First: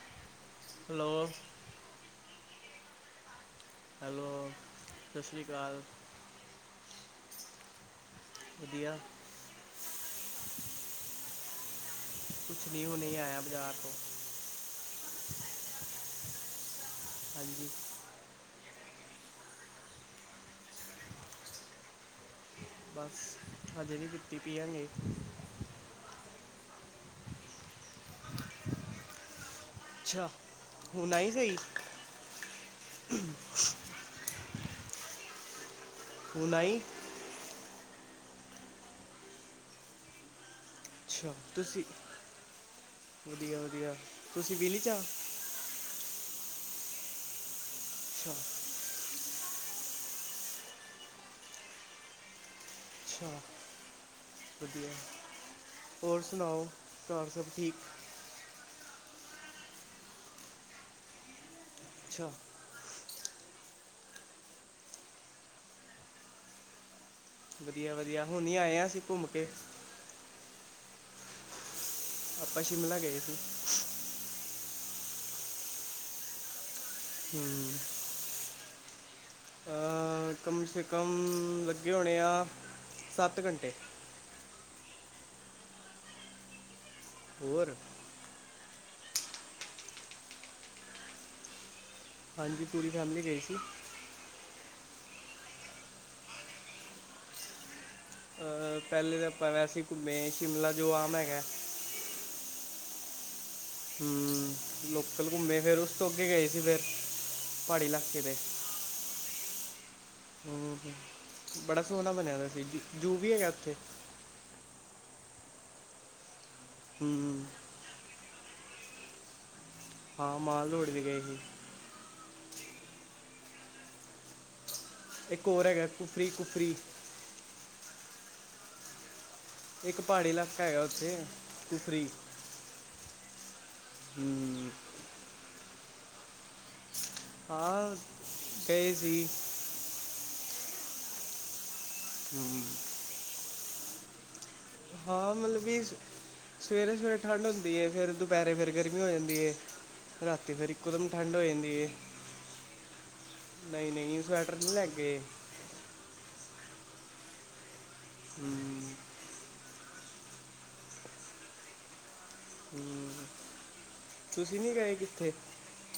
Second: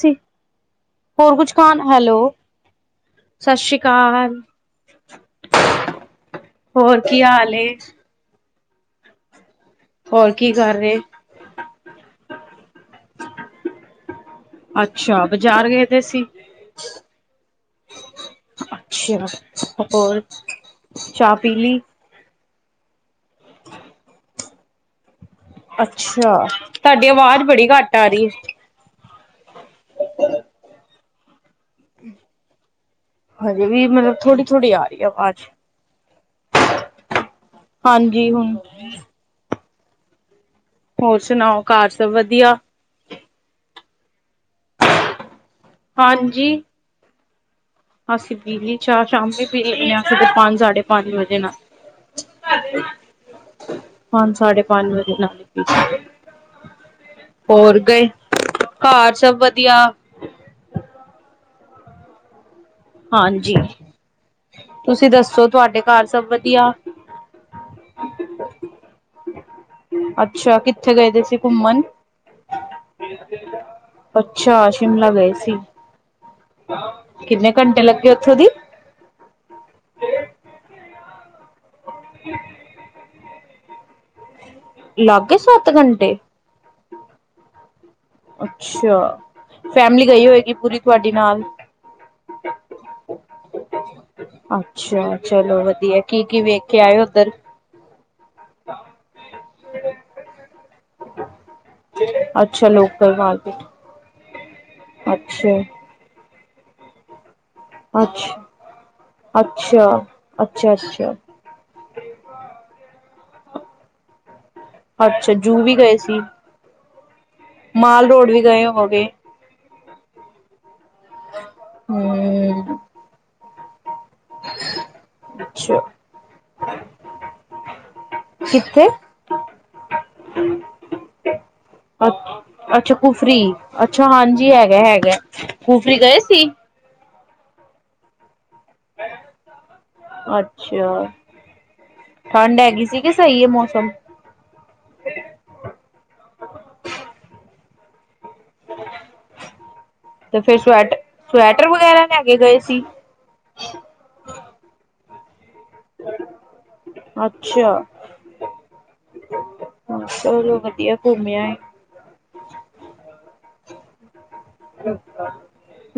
ਸੀ hello ਹੋਰ ਕੁਛ ਖਾਣ ਹੈਲੋ ਸਤਿ ਸ਼੍ਰੀ ਹੈਲੋ ਅਕਾਲ, ਸਤਿ ਸ਼੍ਰੀ ਅਕਾਲ ਹੋਰ ਕੀ ਹਾਲ ਏ? ਕੀ ਆ ਹੋਰ ਕੀ ਕਰ ਰਹੇ। ਕੁਛ ਨਹੀਂ ਹੁਣੇ ਆਇਆ ਬਜ਼ਾਰ ਤੋਂ ਅੱਛਾ ਬਜ਼ਾਰ ਗਏ ਦੇ ਸੀ। ਹਾਂਜੀ ਅੱਛਾ ਹੋਰ ਚਾਹ ਪੀ ਲੀ? ਬਸ ਹਜੇ ਵੀ ਦਿੱਤੀ ਪੀਆਂਗੇ। ਅੱਛਾ ਤੁਹਾਡੀ ਆਵਾਜ਼ ਬੜੀ ਘੱਟ ਆ ਰਹੀ ਹੈ। ਅੱਛਾ ਹੁਣ ਆਈ ਸਹੀ ਹਜੇ ਵੀ ਮਤਲਬ ਥੋੜੀ ਥੋੜ੍ਹੀ ਆ ਰਹੀ ਹੈ ਆਵਾਜ਼ ਹੁਣ ਆਈ? ਹਾਂਜੀ ਹੁਣ ਹੋਰ ਅੱਛਾ ਸੁਣਾਓ ਤੁਸੀਂ ਘਰ ਸਭ ਵਧੀਆ ਵਧੀਆ ਵਧੀਆ ਤੁਸੀਂ ਪੀ ਲੀ ਚਾਹ? ਹਾਂਜੀ ਅੱਛਾ ਅਸੀਂ ਪੀ ਲੀ ਚਾਹ ਸ਼ਾਮੀ ਪੀ ਲੈਨੇ ਆ ਪੰਜ ਸਾਢੇ ਪੰਜ ਵਜੇ ਨਾਲ ਅੱਛਾ ਪੰਜ ਸਾਢੇ ਪੰਜ ਵਧੀਆ ਵਜੇ ਨਾਲ ਹੋਰ ਸੁਣਾਓ ਘਰ ਸਭ ਠੀਕ ਹੋਰ ਗਏ। ਘਰ ਸਭ ਵਧੀਆ ਅੱਛਾ ਹਾਂਜੀ ਤੁਸੀਂ ਦੱਸੋ ਤੁਹਾਡੇ ਘਰ ਸਭ ਵਧੀਆ। ਵਧੀਆ ਵਧੀਆ ਹੁਨੇ ਆਏ ਹਾਂ ਅਸੀਂ ਘੁੰਮ ਕੇ ਅੱਛਾ ਕਿੱਥੇ ਗਏ ਦੇ ਸੀ ਘੁੰਮਣ ਆਪਾਂ ਸ਼ਿਮਲਾ ਗਏ ਸੀ ਅੱਛਾ ਸ਼ਿਮਲਾ ਗਏ ਸੀ ਕਿੰਨੇ ਹੂੰ ਘੰਟੇ ਲੱਗੇ ਉੱਥੋਂ ਦੀ ਅ ਕਮ ਸੇ ਕਮ ਲੱਗੇ ਹੋਣੇ ਆ ਸੱਤ ਘੰਟੇ ਲਾਗ ਗਏ ਸੱਤ ਘੰਟੇ ਹੋਰ ਅੱਛਾ ਫੈਮਲੀ ਗਈ ਹੋਏਗੀ ਪੂਰੀ ਤੁਹਾਡੇ ਨਾਲ ਹਾਂਜੀ ਪੂਰੀ ਫੈਮਿਲੀ ਗਈ ਸੀ। ਅੱਛਾ ਚਲੋ ਵਧੀਆ ਕੀ ਕੀ ਵੇਖ ਕੇ ਆਏ ਉੱਧਰ ਅ ਪਹਿਲੇ ਤਾਂ ਆਪਾਂ ਵੈਸੇ ਘੁੰਮੇ ਸ਼ਿਮਲਾ ਜੋ ਆਮ ਹੈਗਾ। ਅੱਛਾ ਲੋਕਲ ਮਾਰਕੀਟ ਹਮ, ਲੋਕਲ ਅੱਛਾ, ਘੁੰਮੇ ਫਿਰ ਉਸ ਤੋਂ ਅੱਗੇ ਗਏ ਸੀ ਫਿਰ ਪਹਾੜੀ ਅੱਛ, ਇਲਾਕੇ ਤੇ ਅੱਛਾ, ਅੱਛਾ ਹਮ, ਹਮ। ਅੱਛਾ ਬੜਾ ਸੋਹਣਾ ਬਣਿਆ ਦਾ ਸੀ, ਜੂ ਵੀ ਹੈਗਾ ਉੱਥੇ ਅੱਛਾ, ਜੂ ਵੀ ਗਏ ਸੀ। ਹਮ। ਮਾਲ ਰੋਡ ਵੀ ਗਏ ਹੋਵੋਗੇ? ਹਾਂ, ਮਾਲ ਰੋਡ ਵੀ ਗਏ ਸੀ। ਹਮ। ਇੱਕ ਹੋਰ ਅੱਛਾ। ਹੈਗਾ ਕੁਫਰੀ ਕੁਫਰੀ ਕਿਥੇ? ਇੱਕ ਪਹਾੜੀ ਇਲਾਕਾ ਹੈਗਾ ਉੱਥੇ, ਕੁਫਰੀ ਅ ਅੱਛਾ ਕੁਫਰੀ, ਅੱਛਾ ਹਾਂਜੀ ਹਮ ਹੈਗਾ ਹੈਗਾ, ਕੁਫਰੀ ਗਏ ਸੀ? ਹਾ ਗਏ ਸੀ। ਅੱਛਾ, ਠੰਡ ਹਮ ਹੈਗੀ ਸੀ ਕਿ ਸਹੀ ਹੈ ਮੌਸਮ? ਹਾਂ ਮਤਲਬ ਵੀ, ਸਵੇਰੇ ਸਵੇਰੇ ਠੰਢ ਹੁੰਦੀ ਹੈ, ਫੇਰ ਦੁਪਹਿਰੇ ਫਿਰ ਗਰਮੀ ਹੋ ਜਾਂਦੀ ਹੈ, ਤੇ ਰਾਤੀ ਫਿਰ ਸਵੈਟ ਇਕਦਮ ਠੰਡ ਹੋ ਸਵੈਟਰ ਜਾਂਦੀ ਹੈ। ਵਗੈਰਾ ਲੈ ਕੇ ਗਏ ਸੀ? ਨਹੀਂ ਨਹੀਂ, ਸਵੈਟਰ ਨਹੀਂ ਲੈ ਕੇ ਗਏ। ਅੱਛਾ। ਹਮ। ਚਲੋ ਵਧੀਆ, ਘੁੰਮਿ ਆ ਏ। ਹਮ, ਤੁਸੀਂ ਨੀ ਗਏ ਕਿੱਥੇ?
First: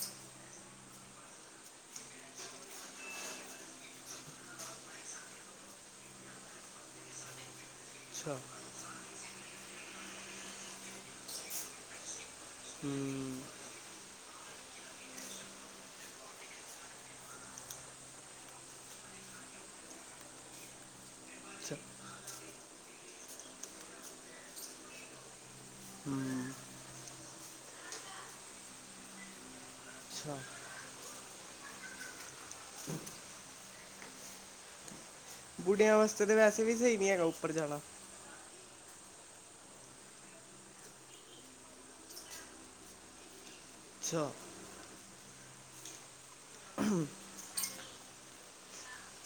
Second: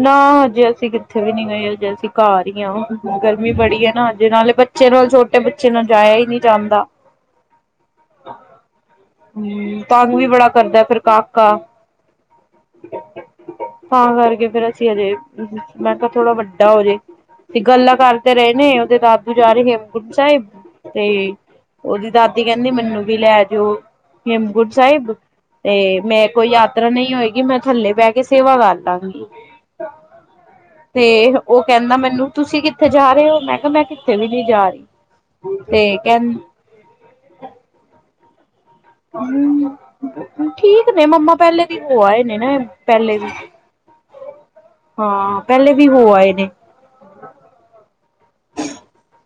ਨਾ ਹਜੇ ਅਸੀਂ ਕਿੱਥੇ ਵੀ ਨੀ ਗਏ, ਹਜੇ ਅਸੀਂ ਘਰ ਹੀ ਹਾਂ, ਗਰਮੀ ਬੜੀ ਆ ਨਾ ਹਜੇ ਨਾਲੇ ਬੇ ਬੱਚੇ ਨਾਲ, ਛੋਟੇ ਬੱਚੇ ਨਾਲ ਜਾਇਆ ਹੀ ਨਹੀਂ ਜਾਂਦਾ। ਅੱਛਾ। ਹਮ, ਤੰਗ ਵੀ ਬੜਾ ਕਰਦਾ ਫੇਿਰ ਕਾਕਾ ਹਮ। ਤਾਂ ਕਰਕੇ ਫੇਿਰ ਅਸੀਂ ਹਜੇ, ਮੈਂ ਕਿਹਾ ਥੋੜਾ ਵੱਡਾ ਹੋਜੇ ਤੇ ਗੱਲਾਂ ਕਰਦੇ ਰਹੇ ਨੇ, ਉਹਦੇ ਦਾਦੂ ਜਾ ਰਹੇ ਹੇਮਕੁੰਟ ਸਾਹਿਬ ਤੇ ਅੱਛਾ ਉਹਦੀ ਦਾਦੀ ਕਹਿੰਦੀ ਮੈਨੂੰ ਵੀ ਲੈ ਜਾਓ, ਹੇਮਕੁੰਟ ਸਾਹਿਬ ਤੇ ਮੈਂ ਕੋਈ ਹਮ, ਯਾਤਰਾ ਨਹੀਂ ਹੋਏਗੀ, ਮੈਂ ਥੱਲੇ ਬਹਿ ਕੇ ਸੇਵਾ ਕਰਦਾਂਗੀ। ਅੱਛਾ ਤੇ ਉਹ ਕਹਿੰਦਾ ਮੈਨੂੰ, ਤੁਸੀਂ ਕਿੱਥੇ ਜਾ ਰਹੇ ਹੋ, ਮੈਂ ਕਿਹਾ ਮੈਂ ਕਿੱਥੇ ਵੀ ਨਹੀਂ ਜਾ ਰਹੀ। ਤੇ ਬੁੱਢਿਆਂ ਵਾਸਤੇ ਤਾਂ ਕਹਿੰ ਵੈਸੇ ਵੀ ਸਹੀ ਨਹੀਂੀ ਹੈਗਾ ਉੱਪਰ ਜਾਣਾ ਹਮ, ਠੀਕ ਨੇ ਮੰਮਾ ਪਹਿਲੇ ਦੀ ਹੋ ਆਏ ਨੇ ਨਾ, ਪਹਿਲੇ ਵੀ ਛ [inaudible] ਹਾਂ, ਪਹਿਲੇ ਵੀ ਹੋ ਆਏ ਨੇ। ਹੂ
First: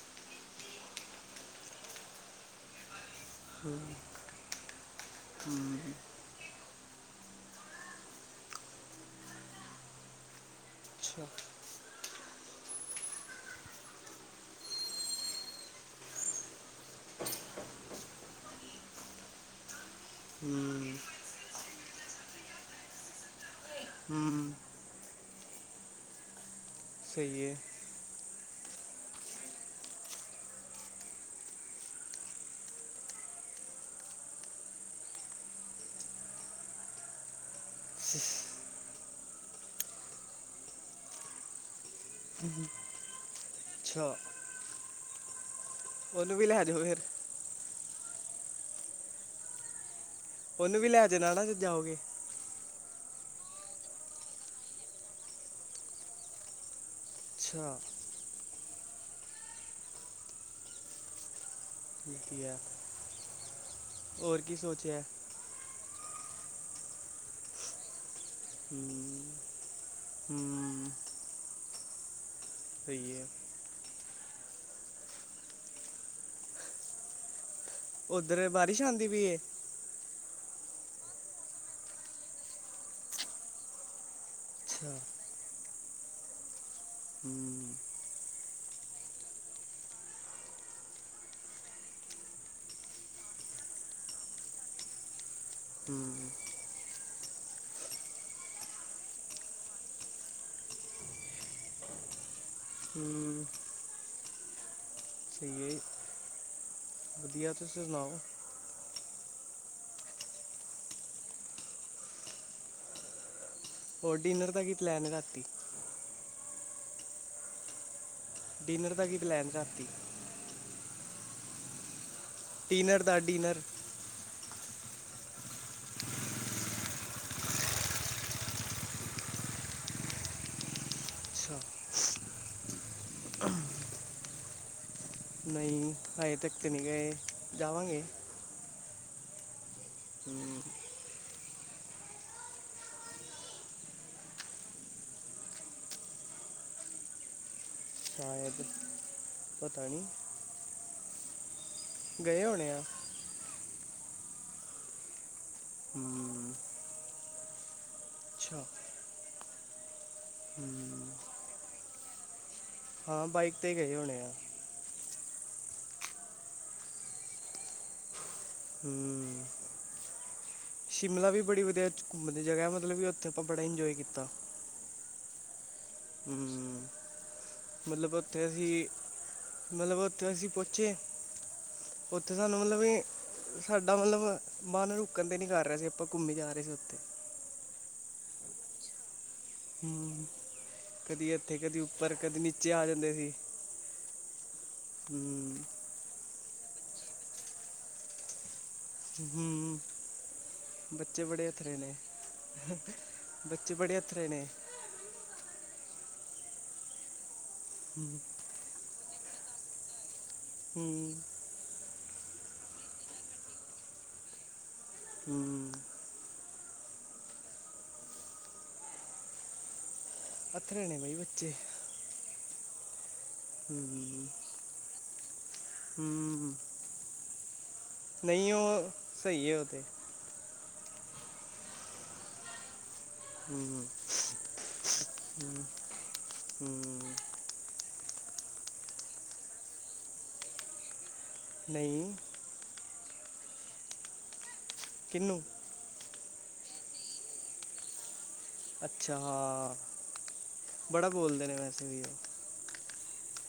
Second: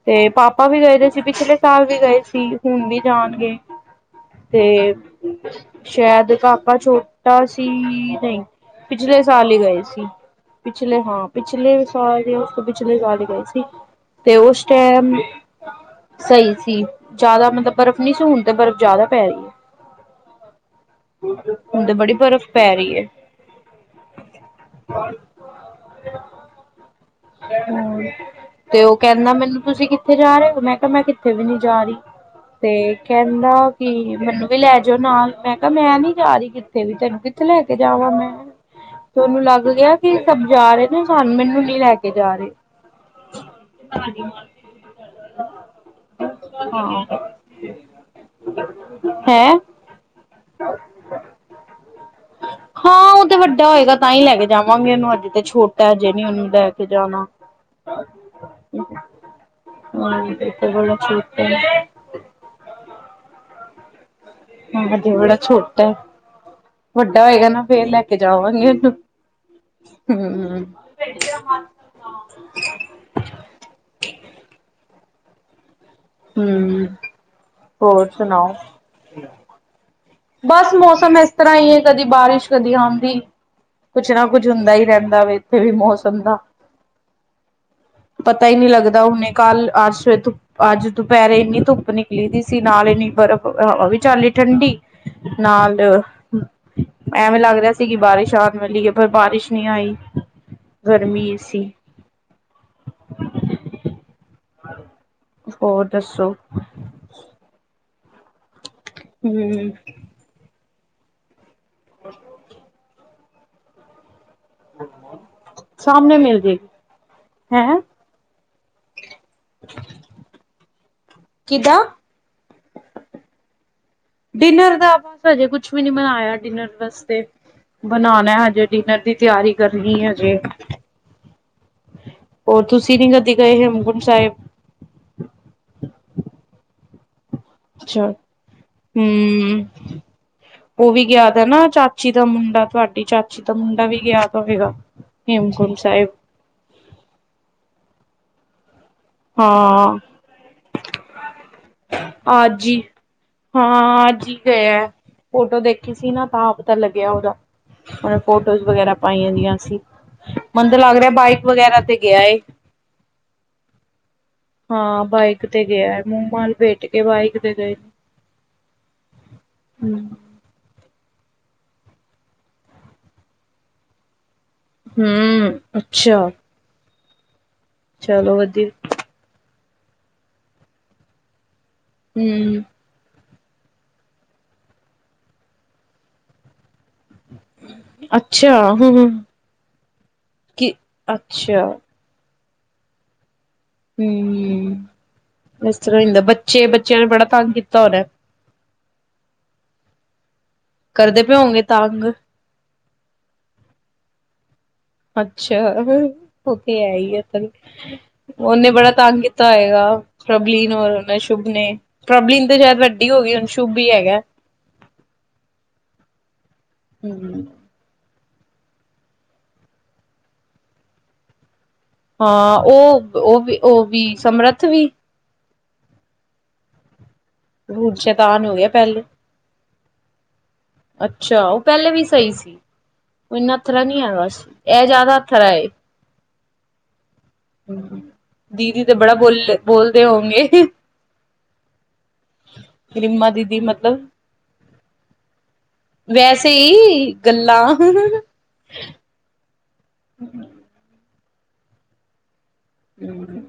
ਤੇ ਪਾਪਾ ਵੀ ਗਏ ਦੇ ਸੀ, ਪਿਛਲੇ ਸਾਲ ਵੀ ਗਏ ਸੀ, ਹੁਣ ਵੀ ਜਾਣਗੇ। ਹੂੰ। ਤੇ ਸ਼ਾਇਦ ਕਾਕਾ ਛੋਟਾ ਸੀ, ਨਹੀਂ ਪਿਛਲੇ ਸਾਲ ਹੀ ਗਏ ਸੀ। ਪਿਛਲੇ ਹਾਂ ਅੱਛਾ ਪਿਛਲੇ ਸਾਲ, ਉਸ ਤੋਂ ਪਿਛਲੇ ਸਾਲ ਹੀ ਗਏ ਸੀ। ਤੇ ਉਸ ਟੈਮ ਸਹੀ ਸੀ, ਜ਼ਿਆਦਾ ਮਤਲਬ ਬਰਫ਼ ਨਹੀਂ ਸੀ ਹੁਣ ਤੇ ਬਰਫ਼ ਜ਼ਿਆਦਾ ਪੈ ਰਹੀ ਐ। ਹੂੰ। ਹੁਣ ਤੇ ਬੜੀ ਬਰਫ਼ ਪੈ ਰਈ ਐ। ਹਮ, ਸਹੀ ਹੈ ਹੂੰ ਤੇ ਉਹ ਕਹਿੰਦਾ ਮੈਨੂੰ ਤੁਸੀਂ ਕਿੱਥੇ ਜਾ ਰਹੇ ਹੋ? ਮੈਂ ਕਿਹਾ ਮੈਂ ਕਿੱਥੇ ਵੀ ਨੀ ਜਾ ਰੀ। ਤੇ ਕਹਿੰਦਾ ਕਿ ਮੈਨੂੰ ਵੀ ਲੈ ਜਾਓ ਨਾਲ, ਮੈਂ ਕਾ ਮੈਂ ਨੀ ਜਾ ਰੀ ਕਿ ਤੇ ਵੀ, ਤੈਨੂੰ ਕਿਥੇ ਲੈ ਕੇ ਜਾਵਾਂ ਮੈਂ? ਤੁਹਾਨੂੰ ਲੱਗ ਗਿਆ, ਕਿ ਸਭ ਜਾ ਰਹੇ ਨੇ ਸਾਨ ਮੈਨੂੰ ਨੀ ਲੈ ਕੇ ਜਾ ਰੈ [inaudible] ਅੱਛਾ ਉਹਨੂੰ ਵੀ ਲੈ ਜਾਓ ਫਿਰ ਹਾਂ, ਹੈਂ? ਉਹਨੂੰ ਵੀ ਲੈ ਦੇਣਾ ਨਾ ਜਾਓਗੇ। ਹਾਂ ਉਹ ਤੇ ਵੱਡਾ ਹੋਏਗਾ, ਤਾਂ ਹੀ ਲੈ ਕੇ ਜਾਵਾਂਗੇ ਉਹਨੂੰ, ਹਜੇ ਤੇ ਛੋਟਾ ਐ, ਤਾਂ ਹਜੇ ਨੀ ਉਹਨੂੰ ਲੈ ਕੇ ਜਾਣਾ। ਅੱਛਾ ਹਾਂ ਤੇ ਬੜਾ ਛੋਟਾ। ਕੀ-ਕੀ ਐ? ਹਾਂ। ਹਜੇ ਬੜਾ ਛੋਟਾ ਐ, ਵੱਡਾ ਹੋਏਗਾ ਨਾ ਫੇਰ ਲੈ ਕੇ ਜਾਵਾਂਗੇ ਉਹਨੂੰ, ਹੂੰ ਹੂੰ। ਸਈ ਐ। ਹੂੰ। ਹੋਰ ਉੱਧਰ ਸੁਣਾਓ? ਬਾਰਿਸ਼ ਆਂਦੀ ਪਈ ਐ? ਬਸ ਮੌਸਮ ਇਸ ਤਰ੍ਹਾਂ ਹੀ ਐ, ਕਦੀ ਬਾਰਿਸ਼ ਕਦੀ ਆਂਦੀ। ਕੁਛ ਨਾ ਕੁਛ ਹੁੰਦਾ ਹੀ ਅੱਛਾ ਰਹਿੰਦਾ ਵੇ, ਇੱਥੇ ਵੀ ਮੌਸਮ ਦਾ। ਹੂੰ। ਪਤਾ ਈ ਨੀ ਲੱਗਦਾ, ਹੁਣੇ ਕੱਲ੍ਹ ਅਰਸ ਧੂ ਅੱਜ ਦੁਪਹਿਰੇ ਇੰਨੀ ਧੁੱਪ ਨਿਕਲੀ ਦੀ ਸੀ, ਨਾਲ ਇੰਨੀ ਬਰਫ਼ ਹਵਾ ਵੀ ਚੱਲੀ ਠੰਢੀ। ਨਾਲ ਹੂੰ ਐਵੇਂ ਲੱਗ ਰਿਹਾ ਸੀ, ਕਿ ਬਾਰਿਸ਼ ਆਉਣ ਵਾਲੀ ਐ, ਪਰ ਬਾਰਿਸ਼ ਨਹੀਂ ਆਈ ਗਰਮੀ ਈ ਸੀ। ਹੂੰ। ਸਹੀ ਹੈ ਹੋਰ ਦੱਸੋਂ? ਵਧੀਆ, ਤੁਸੀਂ ਸੁਣਾਓ? ਹੂੰ। [inaudible] ਹੋਰ, ਡਿਨਰ ਦਾ ਕੀ ਪਲੈਨ ਰਾਤੀ? ਸਾਮਣੇ ਮਿਲ ਜੇ, ਹੈਂ? ਡਿਨਰ ਦਾ ਕੀ ਪਲੈਨ ਰਾਤੀਂ। ਕਿਦਾਂ? ਡਿਨਰ ਦਾ ਡਿਨਰ। ਡਿਨਰ ਦਾ ਬਸ ਹਜੇ ਕੁਛ ਵੀ ਨੀ ਬਨਾਇਆ ਡਿਨਰ ਵਾਸਤੇ। ਬਣਾਉਨਾ ਹਜੇ ਡਿਨਰ ਦੀ ਤਿਆਰੀ ਕਰਨੀ ਐ ਹਜੇ। ਅੱਛਾ ਹੋਰ ਤੁਸੀਂ ਨੀ ਕਦੇ ਗਏ, ਹੇਮਕੁੰਟ ਸਾਹਿਬ? ਨਈ, ਹਜੇ ਤੱਕ ਤਾਂ ਨੀ ਗਏ। ਜਾਵਾਂਗੇ ਅੱਛਾ, ਹੂੰ। ਹੂੰ ਉਹ ਵੀ ਗਿਆ ਤਾਂ ਨਾ ਚਾਚੀ ਦਾ ਮੁੰਡਾ ਤੁਹਾਡੀ ਚਾਚੀ ਦਾ ਮੁੰਡਾ ਵੀ ਗਿਆ ਹੋਵੇਗਾ ਹੇਮਕੁੰਟ ਸਾਹਿਬ। ਸ਼ਾਇਦ ਪਤਾ ਹਾਂ, ਨਹੀਂ ਗਏ ਅੱਜ ਹੋਣੇ ਈ ਆ ਹਾਂ, ਅੱਜ ਹੀ ਗਏ ਆ ਫੋਟੋ ਦੇਖੀ ਸੀ, ਨਾ ਤਾਂ ਹੂੰ ਪਤਾ ਲੱਗਿਆ ਉਹਦਾ ਫੋਟੋਜ਼ ਅੱਛਾ ਵਗੈਰਾ ਪਾਈਆਂ ਦੀਆਂ ਸੀ, ਮੰਦ ਲੱਗ ਹੂੰ ਰਿਹਾ ਬਾਈਕ ਵਗੈਰਾ ਤੇ ਗਿਆ ਏ। ਹਾਂ ਬਾਈਕ ਤੇ ਗਏ ਹੋਣੇ ਆ। ਹਾਂ ਬਾਈਕ ਤੇ ਗਿਆ ਹੈ ਮੂੰਹ ਮਾ ਲਪੇਟ ਕੇ ਬਾਈਕ ਤੇ ਗੇ ਨੇ। ਹੂੰ ਸ਼ਿਮਲਾ ਵੀ ਬੜੀ ਵਧੀਆ ਘੁੰਮਣ ਦੀ ਜਗ੍ਹਾ ਵਾ ਮਤਲਬ ਵੀ ਉੱਥੇ ਆਪਾਂ ਬੜਾ ਇੰਜੋਏ ਕੀਤਾ। ਹੂੰ ਅੱਛਾ। ਹੂੰ, ਮਤਲਬ ਚਲੋ ਉੱਥੇ ਵਧੀਆ। ਅਸੀ ਮਤਲਬ ਉੱਥੇ ਅਸੀਂ ਪਹੁੰਚੇ, ਉੱਥੇ ਸਾਨੂੰ ਹੂੰ। ਮਤਲਬ ਕਿ ਸਾਡਾ ਮਤਲਬ ਮਨ ਰੁਕਣ ਤੇ ਨਹੀਂ ਜਾ ਰਿਹਾ ਸੀ ਆਪਾਂ ਘੁੰਮੀ ਜਾ ਰਹੇ ਸੀ ਉੱਥੇ ਅੱਛਾ ਹੂੰ ਹੂੰ, ਕੀ ਕਦੀ ਇੱਥੇ ਅੱਛਾ ਕਦੀ ਉੱਪਰ ਕਦੀ ਨੀਚੇ ਆ ਜਾਂਦੇ ਸੀ। ਹੂੰ, ਹਮ, ਇਸ ਤਰ੍ਹਾਂ ਹੁੰਦਾ ਬੱਚੇ-ਬੱਚਿਆਂ ਨੇ ਬੜਾ ਤੰਗ ਕੀਤਾ ਹੋਣਾ। ਹੂੰ, ਕਰਦੇ ਬੱਚੇ ਪਏ ਬੜੇ ਹੋਂਗੇ ਅੱਥਰੇ ਨੇ। ਤੰਗ ਬੱਚੇ ਬੜੇ ਅੱਥਰੇ ਨੇ। ਅੱਛਾ, ਉਹ ਤੇ ਹੈ ਹੀ ਆ ਫੇਰ। ਹਮ, ਉਹਨੇ ਬੜਾ ਤੰਗ ਕੀਤਾ ਹੌਏਗਾ ਪ੍ਰਬਲੀਨ ਔਰ ਹਮ, ਉਨੇ ਸ਼ੁਭ ਨੇ, ਪ੍ਰੋਬਲਨ ਤਾਂ ਸ਼ਾਇਦ ਵੱਡੀ ਹੋ ਗਈ ਹੁਣ ਸ਼ੁਭ ਹੀ ਹੈਗਾ। ਹੂੰ ਹੂੰ-ਹੂੰ ਅੱਥਰੇ ਨੇ ਬਾਈ ਬੱਚੇ। ਹਾਂ ਉਹ -ਉਹ ਵੀ ਉਹ ਵੀ ਸਮਰੱਥ ਵੀ ਹੂੰ ਬੋਤ ਸੈ਼ਤਾਨ ਹੋ ਗਿਆ ਉਹ ਪਹਿਲੇ ਸਹੀ ਹੈ ਉਹ ਤੇ ਅੱਛਾ ਉਹ ਪਹਿਲੇ ਵੀ ਸਹੀ ਸੀ, ਉਹ ਇੰਨਾ ਅੱਥਰਾ ਹਮ, ਨੀ ਹੈਗਾ ਸੀ। ਓ ਜ਼ਿਆਦਾ ਅੱਥਰਾ ਏ। ਹੂੰ ਹੂੰ, ਦੀਦੀ ਤੇ ਬੜਾ ਬੋਲ ਬੋਲਦੇ ਹੋਣਗੇ। ਨਈ। ਰਿੰਮਾ ਦੀਦੀ ਮਤਲਬ ਕਿੰਨੂੰ ਵੈਸੇ ਈ ਗੱਲਾਂ। ਅੱਛਾ ਹਾਂ, ਬੜਾ ਬੋਲਦੇ ਨੇ ਵੈਸੇ ਵੀ ਉਹ ਹੂੰ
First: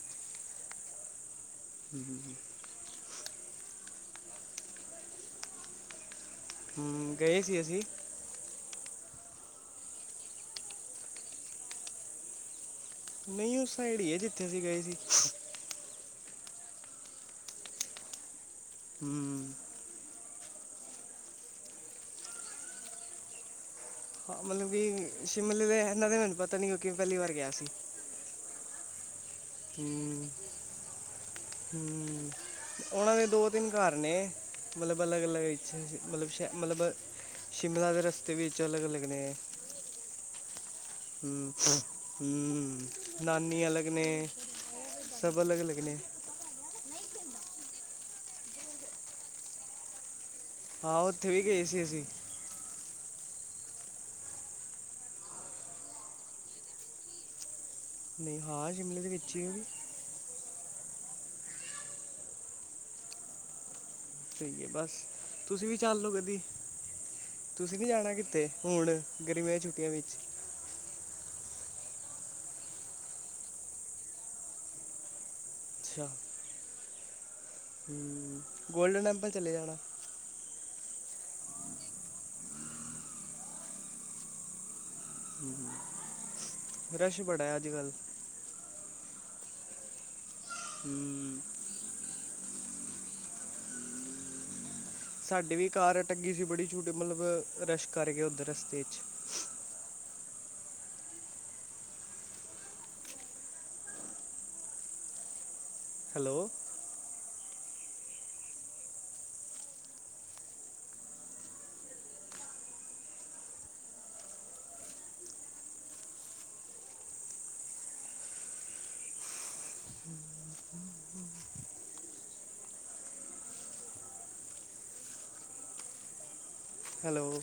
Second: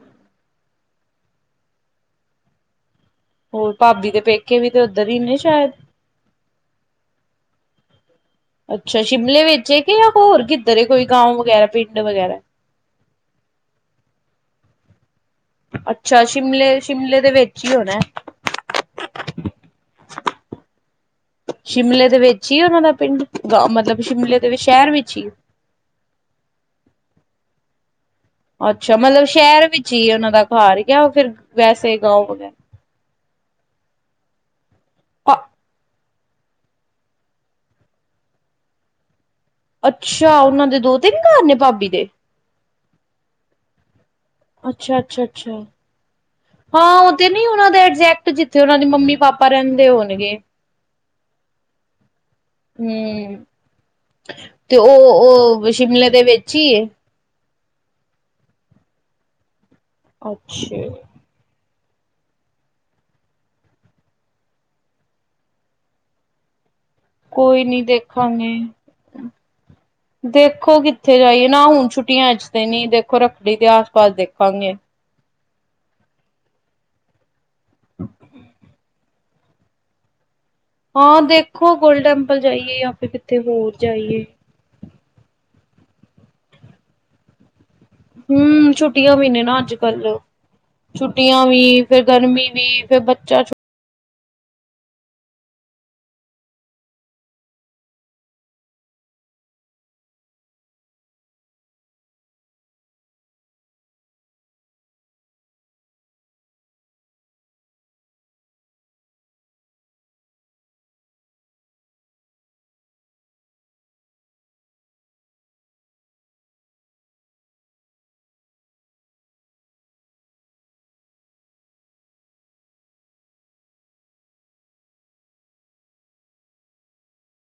ਹੂੰ ਹੋਰ ਭਾਬੀ ਦੇ ਪੇਕੇ ਵੀ ਤੇ ਉੱਧਰ ਨੀ ਨੇ ਸ਼ਾਇਦ। ਹੂੰ ਗਏ ਸੀ ਅਸੀਂ। ਅੱਛਾ ਸ਼ਿਮਲੇ ਵਿੱਚ ਹੈ ਕਿ ਜਾਂ ਹੋਰ ਕਿੱਧਰ ਹੈ ਕੋਈ ਗਾਉ ਵਗੈਰਾ ਪਿੰਡ ਵਗੈਰਾ? ਨਹੀਂ ਉਸ ਸਾਈਡ ਈ ਏ ਜਿੱਥੇ ਅਸੀਂ ਗਏ ਸੀ। ਅੱਛਾ ਸ਼ਿਮਲੇ- ਸ਼ਿਮਲੇ ਦੇ ਵਿੱਚ ਹੀ ਹੋਣਾ ਐ। ਹੂੰ। ਸ਼ਿਮਲੇ ਦੇ ਵਿੱਚ ਹੀ ਉਨਾਂ ਦਾ ਪਿੰਡ? ਗ ਮਤਲਬ ਸਿਮਲੇ ਤੇ ਸ਼ਹਿਰ ਵਿੱਚ ਈ ਏ। [unintelligible] ਇਨਾਂ ਤੇ ਮੈਨੂੰ ਪਤਾ ਨੀ ਕਿਉਂਕਿ ਮੈਂ ਪਹਿਲੀ ਵਾਰ ਗਿਆ ਸੀ। ਅੱਛਾ ਮਤਲਬ ਸ਼ਹਿਰ ਵਿੱਚ ਈ ਐ ਹਮ ਉਹਨਾਂ ਦਾ ਘਰ ਕਿਉ ਫਿਰ ਵੈਸੇ ਗਾਓ ਵਗੈਰਾ। ਉਨਾਂ ਦੇ ਦੋ- ਤਿੰਨ ਘਰ ਨੇ, ਮਤਲਬ ਅਲੱਗ-ਅਲੱਗ ਇੱਛੇ। ਮਤਲਬ ਸ਼ ਮਤਲਬ ਸ਼ਿਮਲਾ ਦੇ ਰਸਤੇ ਵਿੱਚ ਅਲੱਗ-ਅਲੱਗ ਨੇ। ਅੱਛਾ ਉਹਨਾਂ ਦੇ ਦੋ ਤਿੰਨ ਘਰ ਨੇ ਭਾਬੀ ਦੇ ਹੂੰ-ਹੂੰ ਨਾਨੀ ਅਲੱਗ ਨੇ। ਸਭ ਅੱਛਾ-ਅੱਛਾ-ਅੱਛਾ ਅਲੱਗ ਅਲੱਗ ਨੇ ਹਾਂ ਓ ਤੇ ਨੀ ਉਹਨਾਂ ਦਾ ਐਗਜੈਕਟ ਜਿੱਥੇ ਉਹਨਾਂ ਦੀ ਮੰਮੀ ਪਾਪਾ ਰੈਂਦੇ ਹੋਣਗੇ। ਹਾਂ ਉੱਥੇ ਵੀ ਗਏ ਸੀ ਅਸੀਂ ਹੂੰ ਤੇ ਓ-ਓ ਸ਼ਿਮਲੇ ਦੇ ਵਿੱਚ ਈ ਏ। ਨਈ ਹਾਂ ਸ਼ਿਮਲੇ ਦੇ ਵਿੱਚ ਈ ਆ। ਅੱਛਾ ਸਈ ਹੈ ਬਸ ਤੁਸੀਂ ਵੀ ਚੱਲ ਲਓ ਕਦੀ ਕੋਈ ਤੁਸੀਂ ਨੀ ਨਈ ਜਾਣਾ ਕਿੱਥੇ ਦੇਖਾਂਗੇ ਹੁਣ ਗਰਮੀਆਂ ਛੁੱਟੀਆਂ ਵਿੱਚ ਦੇਖੋ ਕਿ ਕਿੱਥੇ ਜਾਈਏ ਨਾ ਹੁਣ ਛੁੱਟੀਆਂ ਜ ਤੇ ਨੀ ਦੇਖੋ ਰੱਖੜੀ ਦੇ ਆਸ ਪਾਸ ਦੇਖਾਂਗੇ। ਅੱਛਾ ਗੋਲਡਨ ਟੈਂਪਲ ਚਲੇ ਜਾਣਾ। ਹਾਂ ਦੇਖੋ ਗੋਲਡ ਟੈਂਪਲ ਜਾਈਏ ਜਾਂ ਫਿਰ ਕਿਤੇ ਹੋਰ ਜਾਈਏ। ਰਸ਼ ਬੜਾ ਹੈ ਅੱਜ ਕੱਲ੍ਹ ਹੂੰ ਛੁੱਟੀਆਂ ਵੀ ਨੇ ਨਾ ਅੱਜ ਕੱਲ ਹੂੰ ਛੁੱਟੀਆਂ ਵੀ ਫਿਰ ਗਰਮੀ ਵੀ ਫਿਰ ਬੱਚਾ ਸਾਡੀ ਵੀ ਕਾਰ ਅਟੱਕ ਗੀ ਸੀ ਬੜੀ ਛੋਟੀ ਮਤਲਬ ਰਸ਼ ਕਰਕੇ ਉੱਧਰ ਰਸਤੇ 'ਚ ਹੈਲੋ ਹੈਲੋ